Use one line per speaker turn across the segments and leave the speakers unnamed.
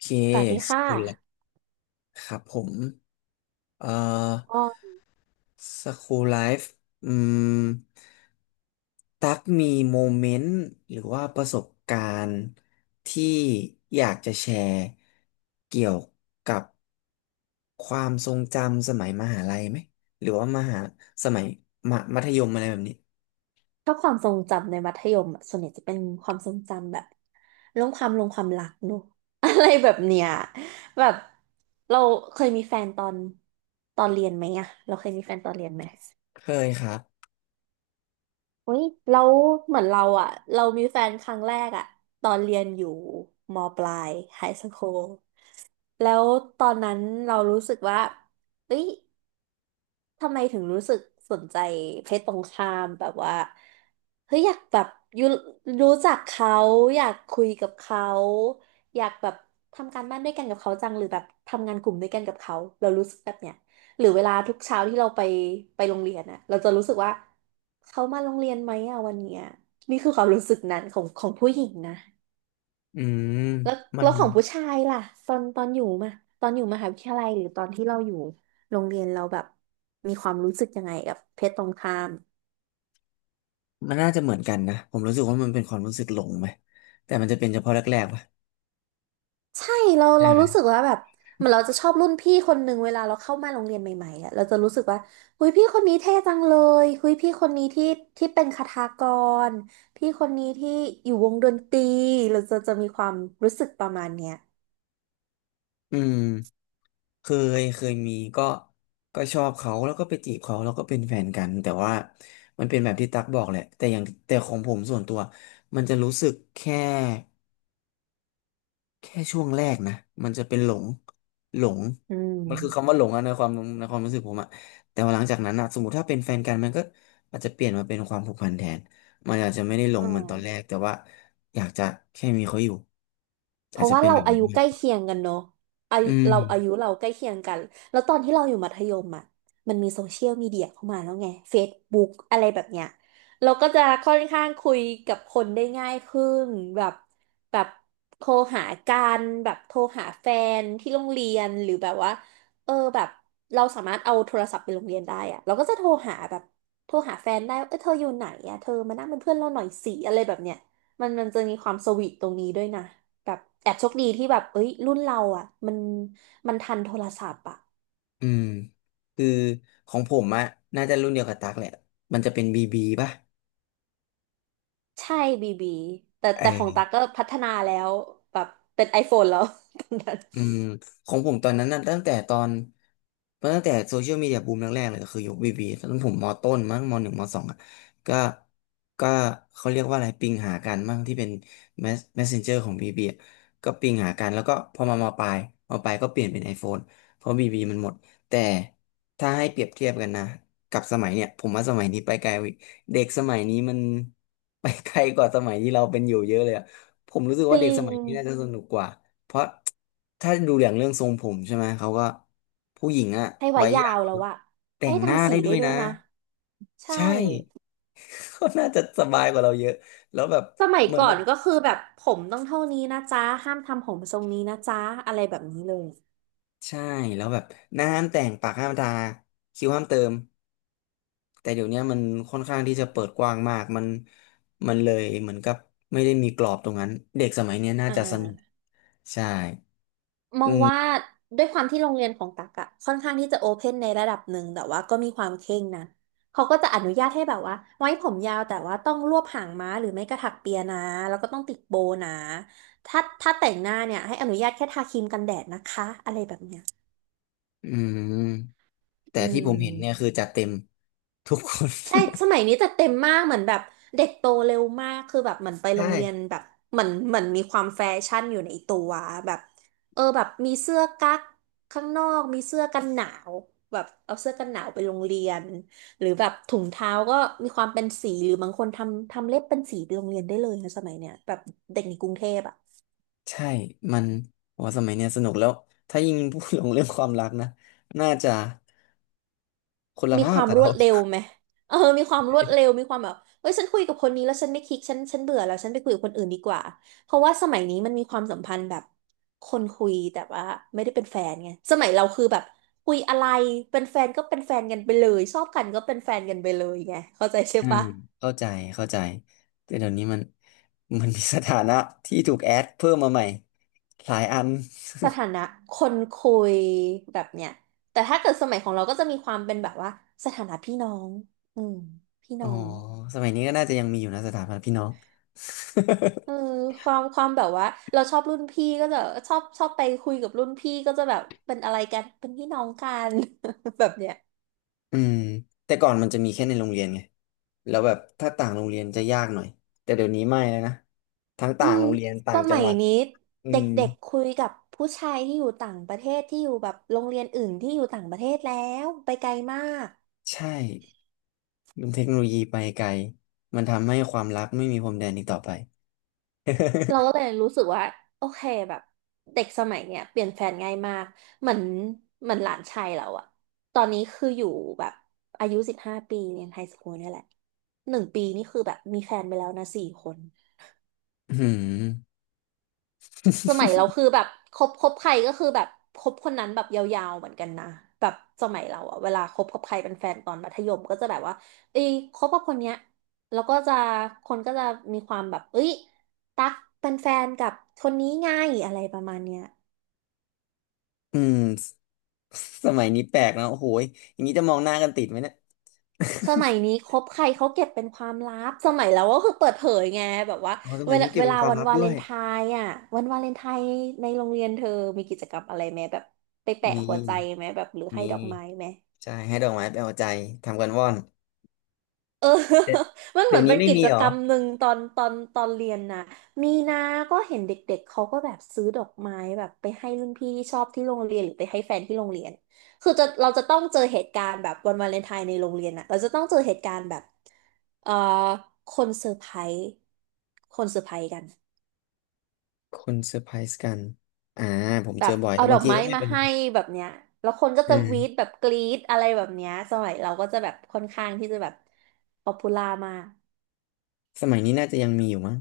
เค
สวัสดี
ส
ค่ะ
กุลครับผม เอ่อ
ก็
สคูลไลฟ์อืม ตักมีโมเมนต์หรือว่าประสบการณ์ที่อยากจะแชร์เกี่ยวกับความทรงจำสมัยมหาลัยไหมหรือว่ามหาสมัยมมัธยมอะไรแบบนี้
ชอบความทรงจำในมัธยมอะส่วนใหญ่จะเป็นความทรงจำแบบเรื่องความลงความรักเนอะ อะไรแบบเนี้ยแบบเราเคยมีแฟนตอนเรียนไหมอะเราเคยมีแฟนตอนเรียนไหม
เคยครับ
อุ้ยเราเหมือนเราอะเรามีแฟนครั้งแรกอะตอนเรียนอยู่มปลายไฮสคูลแล้วตอนนั้นเรารู้สึกว่าเอ้ย ทำไมถึงรู้สึกสนใจเพศตรงข้ามแบบว่าเฮ้ยอยากแบบยูรู้จักเขาอยากคุยกับเขาอยากแบบทำการบ้านด้วยกันกับเขาจังหรือแบบทำงานกลุ่มด้วยกันกับเขาเรารู้สึกแบบเนี้ยหรือเวลาทุกเช้าที่เราไปโรงเรียนอะเราจะรู้สึกว่าเขามาโรงเรียนไหมอะวันเนี้ยนี่คือความรู้สึกนั้นของผู้หญิงนะ
อืม
แล้ว
มั
แล้
น
วของผู้ชายล่ะตอนอยู่มาตอนอยู่มหาวิทยาลัยหรือตอนที่เราอยู่โรงเรียนเราแบบมีความรู้สึกยังไงกับเพศตรงข้าม
มันน่าจะเหมือนกันนะผมรู้สึกว่ามันเป็นความรู้สึกหลงไหมแต่มันจะเป็นเฉพาะแรกๆป่ะ
ใช่เรารู้สึกว่าแบบเหมือนเราจะชอบรุ่นพี่คนหนึ่งเวลาเราเข้ามาโรงเรียนใหม่ๆอ่ะเราจะรู้สึกว่าหุยพี่คนนี้เท่จังเลยหุยพี่คนนี้ที่ที่เป็นคทากรพี่คนนี้ที่อยู่วงดนตรีเราจะมีความรู้สึกประมาณเนี้ย
อืมเคเคยมีก็ชอบเขาแล้วก็ไปจีบเขาแล้วก็เป็นแฟนกันแต่ว่ามันเป็นแบบที่ตั๊กบอกแหละแต่อย่างแต่ของผมส่วนตัวมันจะรู้สึกแค่ช่วงแรกนะมันจะเป็นหลงหลง
อื
มันคือคำ
ม
ว่าหลงอะในความรู้สึกผมอะแต่ว่าหลังจากนั้นอะสมมติถ้าเป็นแฟนกันมันก็อาจจะเปลี่ยนมาเป็นความผูกพันแทนมันอาจจะไม่ได้หล
อื
งเหมือน
ม
ตอนแรกแต่ว่าอยากจะแค่มีเขาอยู่
เพ
อาจ
ราะ
จะ
ว่า
เป็น
เรา
แบบ
อา
นั้น
ยุใก
มาก
ล้
กว่า
เคียงกันเนาะอา
อื
ยุเราอายุ
ม
เราใกล้เคียงกันแล้วตอนที่เราอยู่มัธยมอ่ะมันมีโซเชียลมีเดียเข้ามาแล้วไง Facebook อะไรแบบเนี้ยเราก็จะค่อนข้างคุยกับคนได้ง่ายขึ้นแบบแบบโทรหากันแบบโทรหาแฟนที่โรงเรียนหรือแบบว่าเออแบบเราสามารถเอาโทรศัพท์ไปโรงเรียนได้อะเราก็จะโทรหาแบบโทรหาแฟนได้ว่าเออเธออยู่ไหนอะเธอมานั่งเป็นเพื่อนเราหน่อยสิอะไรแบบเนี้ยมันจะมีความสวีทตรงนี้ด้วยนะ แบบแอบโชคดีที่แบบเอ้ยรุ่นเราอ่ะมันมันทันโทรศัพท์อ่ะ
อืมคือของผมอะน่าจะรุ่นเดียวกับตักแหละมันจะเป็นบีบีป่ะ
ใช่บีบีแต่
ไอ
แต่ของตาก็
อ
พัฒนาแล้วแบบเป็น iPhone แล้ว ตอนนั้น
อืมของผมตอนนั้นน่ะตั้งแต่ตอนตั้งแต่โซเชียลมีเดียบูมแรกๆเลยก็คือยุคบีบีตอนนั้นผมมอต้นมั้งมหนึ่งมสองอ่ะก็ก็เขาเรียกว่าอะไรปิงหากันมั้งที่เป็นแมสเมสเซนเจอร์ของบีบีก็ปิงหากันแล้วก็พอมามอปลายก็เปลี่ยนเป็น iPhone เพราะบีบีมันหมดแต่ถ้าให้เปรียบเทียบกันนะกับสมัยเนี่ยผมว่าสมัยนี้ไปไกลกว่าอีกเด็กสมัยนี้มัน ไปไกลกว่าสมัยที่เราเป็นอยู่เยอะเลยอะ ผมรู้สึก
จ
ว่าเด็
ริ
กส
ง
มัยนี้น่าจะสนุกกว่าเพราะถ้าดูอย่างเรื่องทรงผมใช่ไหมเขาก็ผู้หญิงอะ
ให้ไว้
ไว้
ยา
ยา
ว
ว
แล้วอะ
แต่
ให้
งหน้า
ทำสี
ได้ด้
ได้
วย
ด้ว
นะ
ยนะใช่
ใช่ ก็น่าจะสบายกว่าเราเยอะแล้วแบบ
สมัย
เหมือน
ก่อ
มัน
นก็คือแบบผมต้องเท่านี้นะจ๊ะห้ามทำผมทรงนี้นะจ๊ะอะไรแบบนี้เลย
ใช่แล้วแบบหน้าห้ามแต่งปากห้ามทาคิ้วห้ามเติมแต่เดี๋ยวเนี้ยมันค่อนข้างที่จะเปิดกว้างมากมันเลยเหมือนกับไม่ได้มีกรอบตรงนั้นเด็กสมัยเนี้ยน่า
อ่
จะสนุก
า
ใช่
มอ
อื
ง
ม
ว่าด้วยความที่โรงเรียนของตักอะค่อนข้างที่จะโอเพนในระดับหนึ่งแต่ว่าก็มีความเคร่งนะเขาก็จะอนุญาตให้แบบว่าไว้ผมยาวแต่ว่าต้องรวบหางม้าหรือไม่กระถักเปียนะแล้วก็ต้องติดโบว์นะถ้าแต่งหน้าเนี่ยให้อนุญาตแค่ทาครีมกันแดดนะคะอะไรแบบเนี้ย
อืม แต่
อื
ที่ผมเห็นเนี่ย
ม
คือจัดเต็ม ทุกคน
ใช่สมัยนี้จะเต็มมากเหมือนแบบเด็กโตเร็วมากคือแบบเหมือนไป โร
ใช่
งเรียนแบบเหมือนเหมือนมีความแฟชั่นอยู่ในตัวแบบเออแบบมีเสื้อกั๊กข้างนอกมีเสื้อกันหนาวแบบเอาเสื้อกันหนาวไปโรงเรียนหรือแบบถุงเท้าก็มีความเป็นสีหรือบางคนทำเล็บเป็นสีไปโรงเรียนได้เลยนะสมัยเนี้ยแบบเด็กในกรุงเทพอะ
ใช่มันโอ้สมัยเนี่ยสนุกแล้วถ้ายิ่งพูดลงเรื่องความรักนะน่าจะคนละ
มี
ภา
ค
พ
วาม
กับ
ร
เรา
วดเร็วไหมเออมีความรวดเร็วมีความแบบเฮ้ยฉันคุยกับคนนี้แล้วฉันไม่คลิกฉันเบื่อแล้วฉันไปคุยกับคนอื่นดีกว่าเพราะว่าสมัยนี้มันมีความสัมพันธ์แบบคนคุยแต่ว่าไม่ได้เป็นแฟนไงสมัยเราคือแบบคุยอะไรเป็นแฟนก็เป็นแฟนกันไปเลย ชอบกันก็เป็นแฟนกันไปเลยไงเข้าใจใช่
อืม
ปะ
เข้าใจเข้าใจแต่เดี๋ยวนี้มันมีสถานะที่ถูกแอดเพิ่มมาใหม่หลายอัน
สถานะคนคุยแบบเนี้ยแต่ถ้าเกิดสมัยของเราก็จะมีความเป็นแบบว่าสถานะพี่น้องอืมพี่
อ๋
น้
อ
อง
สมัยนี้ก็น่าจะยังมีอยู่นะสถาบันะพี่น้อง
เออ ความความแบบว่าเราชอบรุ่นพี่ก็จะชอบไปคุยกับรุ่นพี่ก็จะแบบเป็นอะไรกันเป็นพี่น้องกัน แบบเนี้ย
อืมแต่ก่อนมันจะมีแค่ในโรงเรียนไงแล้วแบบถ้าต่างโรงเรียนจะยากหน่อยแต่เดี๋ยวนี้ไม่แล้วนะทั้ง
อื
ต่าง
ม
โรงเรียนต่า
ส
งจั
มั
ง
ย
หวัด
นี้
อื
เด
ม
็กๆคุยกับผู้ชายที่อยู่ต่างประเทศที่อยู่แบบโรงเรียนอื่นที่อยู่ต่างประเทศแล้วไปไกลมาก
ใช่มันเทคโนโลยีไปไกลมันทำให้ความลับไม่มีพรมแดนอีกต่อไป
เราก็เล ยรู้สึกว่าโอเคแบบเด็กสมัยเนี้ยเปลี่ยนแฟนง่ายมากเหมือนเหมือนหลานชายเราอะตอนนี้คืออยู่แบบอายุ15 ปีเรียนไฮสคูลเนี่ยแหละ1 ปีนี่คือแบบมีแฟนไปแล้วนะ4 คน
อืม
สมัยเราคือแบบคบใครก็คือแบบคบคนนั้นแบบยาวๆเหมือนกันนะแบบสมัยเราอะเวลาคบกับใครเป็นแฟนตอนมัธยมก็จะแบบว่าเอ้ยคบกับคนเนี้ยแล้วก็จะคนก็จะมีความแบบเอ้ยตั๊กเป็นแฟนกับคนนี้ไง่ายอะไรประมาณเนี้ย
สมัยนี้แปลกนะโอ้โหยอย่างนี้จะมองหน้ากันติดไหมเนี่ย
สมัยนี้คบใครเขาเก็บเป็นความลับสมัยเราก็คือเปิดเผยไงแบบว่า
อ๋อส
เว
มัย
ลา
นี้เก็บ
เว
เป็น
ลา
ความ
วัน
ลับ
วา
ด้
เล
วย
นไทน์อ่ะวันวาเลนไทน์ในโรงเรียนเธอมีกิจกรรมอะไรไหมแบบไปแปะ
มี
หัวใจไหมแบบหรือให้
มี
ดอกไม้ไหม
ใช่ให้ดอกไม้ไปเอาใจทำกันว่อน
เออ
เดี๋ยว
มันเห
เดี๋
มื
ย
อ
ว
น
นี้
เป็น
ไม่
กิ
มี
จ
เหร
ก
อ
รรมหนึ่งตอนเรียนนะมีนาก็เห็นเด็กๆเขาก็แบบซื้อดอกไม้แบบไปให้รุ่นพี่ที่ชอบที่โรงเรียนหรือไปให้แฟนที่โรงเรียนคือจะเราจะต้องเจอเหตุการณ์แบบวันวาเลนไทน์ในโรงเรียนอะเราจะต้องเจอเหตุการณ์แบบเอ่อคนเซอร์ไพรส์คนเซอร์ไพรส์กัน
คนเซอร์ไพรส์กันอ่าผม
แบ
เจอ
บ
บ่อย
เอา
แล้ว
ด
บา
อ
ง
ก
ที
ไม้
ก็ไม่
มา
เป็น
ให้แบบเนี้ยแล้วคนก็
อื
จะวีด
ม
แบบกรี๊ดอะไรแบบเนี้ยสมัยเราก็จะแบบค่อนข้างที่จะแบบป๊อปปูล่ามาก
สมัยนี้น่าจะยังมีอยู่มั้ง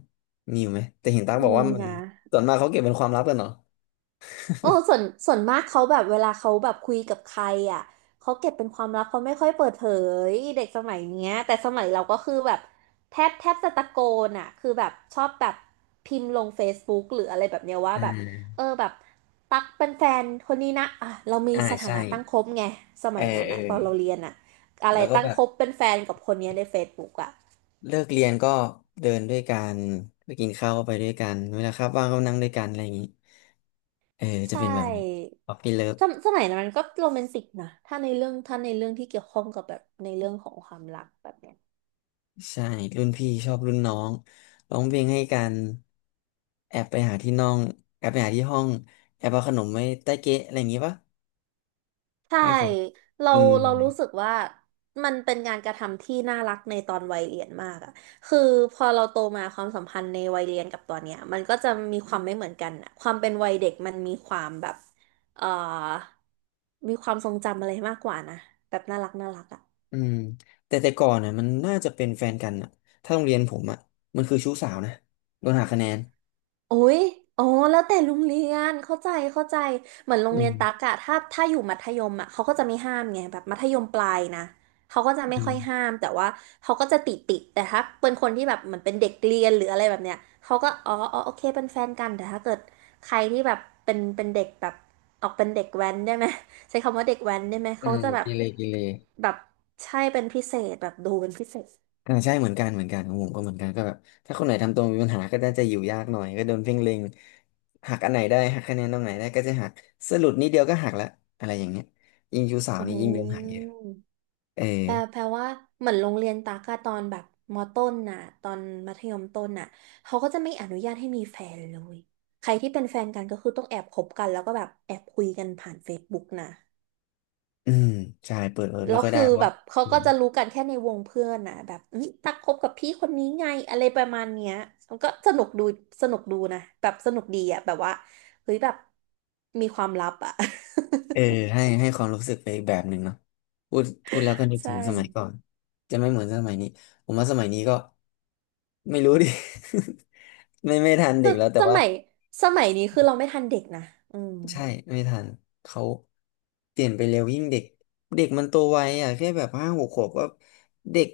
มีอยู่ไหมแต่เห็นตั๊กบอก
มี
ว่ามัน
นะ
ส่วนมากเขาเก็บเป็นความลับกันเหรอ
โอ้ส่วนมากเขาแบบเวลาเขาแบบคุยกับใครอ่ะเขาเก็บเป็นความลับเขาไม่ค่อยเปิดเผยเด็กสมัยเนี้ยแต่สมัยเราก็คือแบบแทบจะตะโกนอ่ะคือแบบชอบแบบพิมพ์ลง Facebook หรืออะไรแบบเนี้ยว่า
อ่
แบบ
า
เออแบบตักเป็นแฟนคนนี้นะอ่ะเรามี
อ่า
สถา
ใช่
นะตั้งคบไงส
เออ
มัยนั้น
เออ
อ่ะตอนเราเรียนอ่ะอะไร
แล้วก็
ตั้
แบ
ง
บ
คบเป็นแฟนกับคนเนี้ยใน Facebook อ่ะ
เลิกเรียนก็เดินด้วยกันไปกินข้าวก็ไปด้วยกันเวลาครับว่างก็นั่งด้วยกันอะไรอย่างนี้เออจะ
ใช่
เป็นแบบนี้ป๊อปปี้เลิฟ
สมัยนั้นมันก็โรแมนติกนะถ้าในเรื่องที่เกี่ยวข้องกับแบบในเรื่องของความรักแบบเนี้ย
ใช่รุ่นพี่ชอบรุ่นน้องร้องเพลงให้กันแอบไปหาที่น้องแอบไปหาที่ห้องแอบเอาขนมไว้ใต้เก๊ะอะไรอย่างงี้ปะ
ใช่
ให้เขา
เรา
อืม
เรารู้สึกว่ามันเป็นงานกระทำที่น่ารักในตอนวัยเรียนมากอะคือพอเราโตมาความสัมพันธ์ในวัยเรียนกับตอนเนี้ยมันก็จะมีความไม่เหมือนกันอะความเป็นวัยเด็กมันมีความแบบเอ่อมีความทรงจำอะไรมากกว่านะแบบน่ารักน่ารักอะ
อืมแต่แต่ก่อนน่ะมันน่าจะเป็นแฟนกันอ่ะถ้าโรงเรียนผมอ่ะมันคือชู้สาวนะโดนหักคะแนน
โอ้ยอ๋อแล้วแต่โรงเรียน เข้าใจเหมือนโร
อื
งเรียน
ม
ตักอะถ้าอยู่มัธยมอะเขาก็จะไม่ห้ามไงแบบมัธยมปลายนะเขาก็จะไม่
อื
ค่อย
ม
ห้ามแต่ว่าเขาก็จะติด แต่ถ้าเป็นคนที่แบบเหมือนเป็นเด็กเรียนหรืออะไรแบบเนี้ยเขาก็อ๋อโอเคเป็นแฟนกันแต่ถ้าเกิดใครที่แบบเป็นเด็กแบบออกเป็นเด็กแว้นได้ไหมใช้คำว่าเด็กแว้นได้ไหม
อื
เขา
ม
จะแบบ
กิเลกิเล
แบบใช่เป็นพิเศษแบบดูเป็นพิเศษ
อ่าใช่เหมือนกันเหมือนกันของผมก็เหมือนกันก็แบบถ้าคนไหนทำตัวมีปัญหาก็น่าจะอยู่ยากหน่อยก็โดนเพ่งเล็งหักอันไหนได้หักคะแนนตรงไหนได้ก็จะหักสรุปนิดเดียวก็หักละอะไรอย่างเงี้ยยิ่งชู้สาวนี่ยิ่งโดน
อื
หักเยอะ
ม
เออ
แปลว่าเหมือนโรงเรียนตากอะตอนแบบมต้นน่ะตอนมัธยมต้นน่ะเขาก็จะไม่อนุญาตให้มีแฟนเลยใครที่เป็นแฟนกันก็คือต้องแอบคบกันแล้วก็แบบแอบคุยกันผ่าน Facebook นะ
อืมใช่เปิดเผย
แล้
ไม่
ว
ค่อยได้
คือ
เพราะ
แบ
ว่า
บเขาก็จะรู้กันแค่ในวงเพื่อนน่ะแบบอุ๊ยตักคบกับพี่คนนี้ไงอะไรประมาณเนี้ยมันก็สนุกดูสนุกดูนะแบบสนุกดีอะแบบว่าเฮ้ยแบบมีความลับอะ
เออให้ให้ความรู้สึกไปอีกแบบหนึ่งเนาะพูดแล้วก็นึ ก
ใช
ถึงสมัยก่อน
่
จะไม่เหมือนสมัยนี้ผมว่าสมัยนี้ก็ไม่รู้ดิ ไม่ทัน
ส
เด็กแล้วแต่
ส
ว่า
มัยสมัยนี้คือเราไม่ทันเด็กนะอืม
ใช่ไม่ทันเขาเปลี่ยนไปเร็วยิ่งเด็กเด็กมันโตไวอ่ะแค่แบบห้าหกขวบก็เด็ก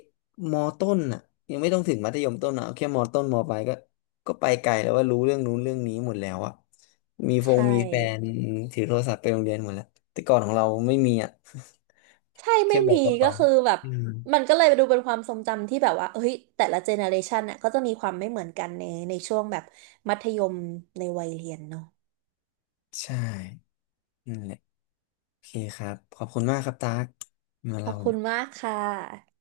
มอต้นอ่ะยังไม่ต้องถึงมัธยมต้นอ่ะเอาแค่มอต้นมอปลายก็ก็ไปไกลแล้วว่ารู้เรื่องนู้นเรื่องนี้หมดแล้วอ่ะมีฟง
ใช่
มีแฟนถือโทรศัพท์ไปโรงเรียนหมดแล้วแต่ก่อนของเราไม่มีอ่ะ
ใช่
แค่
ไม่
แบ
มี
กกระ
ก็
เป๋า
คือแบบ
อืม
มันก็เลยดูเป็นความทรงจำที่แบบว่าเฮ้ยแต่ละเจเนอเรชันน่ะก็จะมีความไม่เหมือนกันในในช่วงแบบมัธยมในวัยเรียนเนาะ
ใช่นั่นแหละโอเคครับขอบคุณมากครับตากมา
ขอ
เล่า
บคุณมากค่ะ